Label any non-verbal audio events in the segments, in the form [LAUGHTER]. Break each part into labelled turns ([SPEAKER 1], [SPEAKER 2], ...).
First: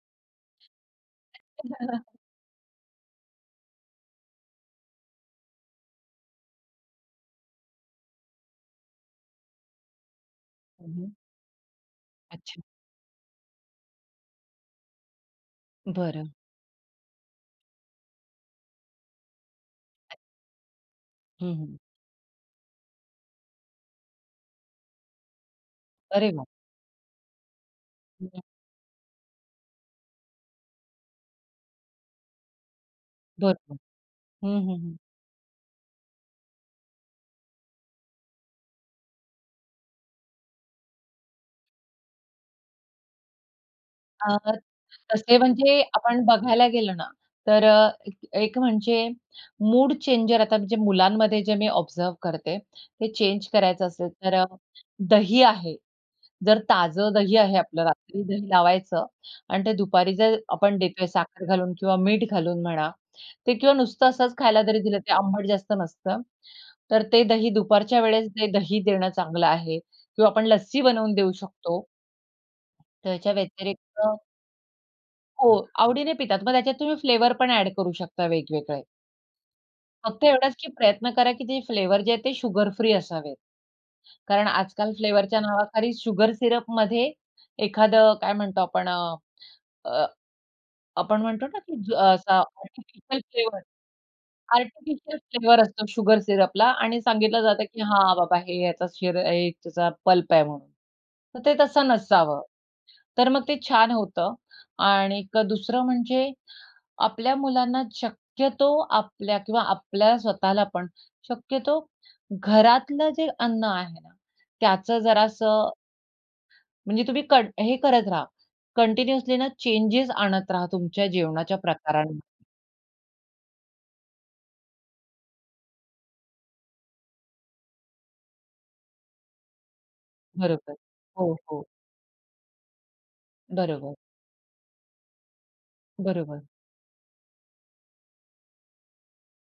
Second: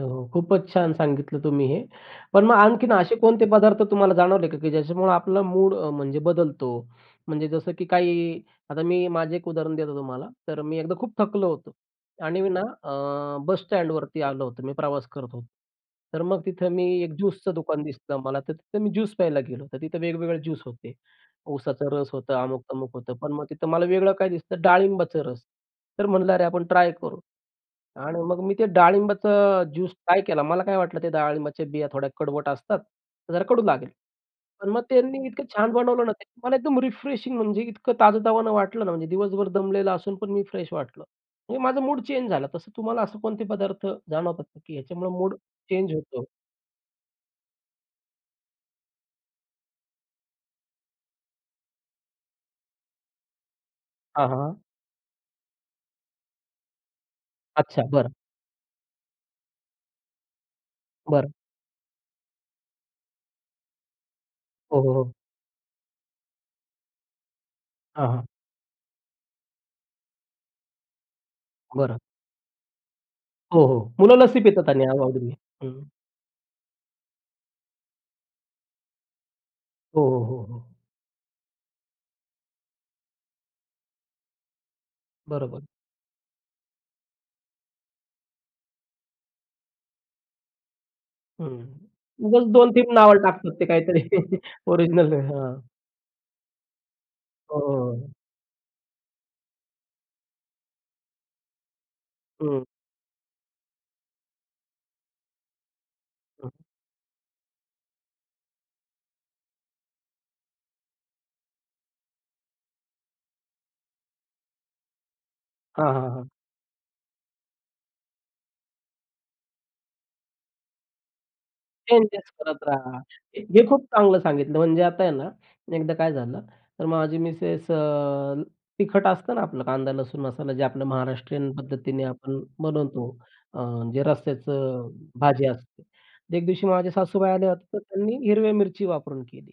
[SPEAKER 1] हो, हो, खूपच छान सांगितलं तुम्ही हे.
[SPEAKER 2] [LAUGHS]
[SPEAKER 1] पण मग आणखीन असे कोणते पदार्थ तुम्हाला जाणवले का की ज्याच्यामुळं आपला मूड अ, म्हणजे बदलतो. म्हणजे जसं की काही आता मी माझं एक उदाहरण देतो तुम्हाला. तर मी
[SPEAKER 2] हं,
[SPEAKER 1] एकदा खूप
[SPEAKER 2] हं.
[SPEAKER 1] थकलो होतो आणि
[SPEAKER 2] अच्छा.
[SPEAKER 1] ना, अ, बस स्टँडवरती आलो होतो, मी प्रवास करत होतो. तर
[SPEAKER 2] बरं.
[SPEAKER 1] मग तिथं मी एक ज्यूसचं दुकान दिसलं मला. तर तिथं मी ज्यूस प्यायला गेलो. तर तिथं वेगवेगळे ज्यूस होते.
[SPEAKER 2] हं, हं.
[SPEAKER 1] ऊसाचा रस होतं, अमुक-तमुक होतं. पण मग तिथं मला वेगळं काय दिसतं डाळिंबाचा रस. तर
[SPEAKER 2] अरे
[SPEAKER 1] म्हणलं
[SPEAKER 2] वाह!
[SPEAKER 1] अरे आपण ट्राय करू आणि मग
[SPEAKER 2] [UNINTELLIGIBLE]
[SPEAKER 1] मी ते डाळिंबाचा ज्यूस ट्राय केला. मला काय वाटलं ते डाळिंबाच्या बिया थोड्या कडवट असतात, जरा कडू
[SPEAKER 2] बरोबर.
[SPEAKER 1] लागेल.
[SPEAKER 2] हं,
[SPEAKER 1] पण
[SPEAKER 2] हं,
[SPEAKER 1] मग
[SPEAKER 2] हं.
[SPEAKER 1] त्यांनी इतकं छान बनवलं ना, त्याने मला एकदम रिफ्रेशिंग म्हणजे इतकं ताजतावान वाटलं ना, म्हणजे दिवसभर दमलेला असून पण मी फ्रेश वाटलं. म्हणजे माझं मूड चेंज झालं. तसं तुम्हाला असं कोणते पदार्थ
[SPEAKER 2] अ,
[SPEAKER 1] जाणवतात का, की ह्याच्यामुळे मूड
[SPEAKER 2] तसे म्हणजे
[SPEAKER 1] चेंज
[SPEAKER 2] आपण
[SPEAKER 1] होतो?
[SPEAKER 2] बघायला गेलो ना, तर अ, एक एक म्हणजे मूड चेंजर आता म्हणजे मुलांमध्ये जे मी ऑब्झर्व्ह करते. ते चेंज करायचं असेल,
[SPEAKER 1] हां,
[SPEAKER 2] तर अ,
[SPEAKER 1] हां.
[SPEAKER 2] दही आहे. जर ताजं दही आहे आपलं,
[SPEAKER 1] अच्छा, बरं.
[SPEAKER 2] रात्री दही लावायचं आणि ते दुपारी जर आपण देतोय
[SPEAKER 1] बरं.
[SPEAKER 2] साखर घालून किंवा मीठ घालून म्हणा. ते किंवा नुसतं असच खायला जरी
[SPEAKER 1] हो, हो,
[SPEAKER 2] दिलं, ते
[SPEAKER 1] हो.
[SPEAKER 2] आंबट जास्त नसतं. तर ते दही दुपारच्या
[SPEAKER 1] हां, हां.
[SPEAKER 2] वेळेस ते दही देणं चांगलं आहे किंवा आपण लस्सी बनवून देऊ शकतो.
[SPEAKER 1] बरं.
[SPEAKER 2] त्याच्या
[SPEAKER 1] हो, हो.
[SPEAKER 2] व्यतिरिक्त
[SPEAKER 1] मुलं लस्सी पितात आणि आ आवडीने.
[SPEAKER 2] हो,
[SPEAKER 1] हं.
[SPEAKER 2] आवडीने पितात. मग त्याच्यात तुम्ही फ्लेवर पण अ‍ॅड करू शकता वेगवेगळे.
[SPEAKER 1] हो,
[SPEAKER 2] फक्त
[SPEAKER 1] हो, हो,
[SPEAKER 2] एवढचं की
[SPEAKER 1] हो.
[SPEAKER 2] प्रयत्न करा, की जे फ्लेवर जे आहे ते शुगरफ्री असावेत, कारण आजकाल फ्लेवरच्या
[SPEAKER 1] बरोबर.
[SPEAKER 2] नावाखाली शुगर सिरपमध्ये एखादं काय म्हणतो आपण अ, अ आपण म्हणतो
[SPEAKER 1] हं.
[SPEAKER 2] ना, की ज असा
[SPEAKER 1] मग 2-3 नावावर
[SPEAKER 2] आर्टिफिशियल
[SPEAKER 1] टाकतात
[SPEAKER 2] फ्लेवर,
[SPEAKER 1] ते काहीतरी, ओरिजिनल
[SPEAKER 2] आर्टिफिशियल
[SPEAKER 1] नाही. हां.
[SPEAKER 2] फ्लेवर असतो शुगर सिरपला आणि सांगितलं
[SPEAKER 1] हो,
[SPEAKER 2] जातं,
[SPEAKER 1] हो,
[SPEAKER 2] की
[SPEAKER 1] हो.
[SPEAKER 2] हां बाबा, हे याचा शिर अ, त्याचा पल्प आहे म्हणून. तर ते तसं नसावं.
[SPEAKER 1] हं.
[SPEAKER 2] तर मग ते छान होतं आणि एक दुसरं म्हणजे आपल्या मुलांना शक्यतो आपल्या किंवा आपल्या स्वतःला पण शक्यतो घरातलं जे अन्न आहे ना, त्याच जरासं
[SPEAKER 1] हां, हां, हां.
[SPEAKER 2] म्हणजे तुम्ही कड हे करत रहा, कंटिन्युअसली ना, चेंजेस आणत रहा तुमच्या जेवणाच्या
[SPEAKER 1] चेंजेस
[SPEAKER 2] प्रकारांमध्ये.
[SPEAKER 1] करत राहा. हे हे खूप चांगलं सांगितलं, म्हणजे आता आहे ना, एकदा काय झालं, तर माझी मिसेस अ, तिखट असतं ना, आपलं कांदा, लसूण मसाला जे
[SPEAKER 2] बरोबर.
[SPEAKER 1] आपलं
[SPEAKER 2] हो,
[SPEAKER 1] महाराष्ट्रीयन
[SPEAKER 2] हो.
[SPEAKER 1] पद्धतीने आपण बनवतो. अ,
[SPEAKER 2] बरोबर.
[SPEAKER 1] म्हणजे रस्याचं भाजी असते.
[SPEAKER 2] बरोबर.
[SPEAKER 1] एक दिवशी माझे सासूबाई आले होते, तर त्यांनी हिरव्या मिरची वापरून केली.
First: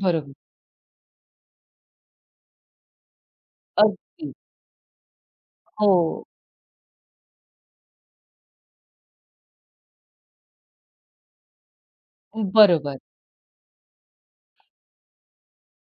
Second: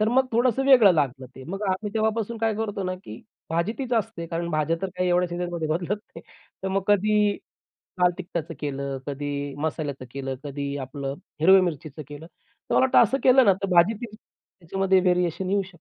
[SPEAKER 1] तर मग
[SPEAKER 2] बरोबर.
[SPEAKER 1] थोडंसं वेगळं लागलं ते. मग आम्ही तेव्हापासून काय करतो ना, की भाजी तीच असते
[SPEAKER 2] अगदी.
[SPEAKER 1] कारण भाज्या तर काय एवढ्या सीझनमध्ये बदलत नाही
[SPEAKER 2] हो.
[SPEAKER 1] तर मग कधी लाल तिखटाचं केलं, कधी मसाल्याचं केलं, कधी आपलं हिरव्या मिरचीचं केलं.
[SPEAKER 2] अ,
[SPEAKER 1] तर मला
[SPEAKER 2] बरोबर.
[SPEAKER 1] वाटतं असं केलं ना, तर भाजीतही त्याच्यामध्ये व्हेरिएशन येऊ शकतं.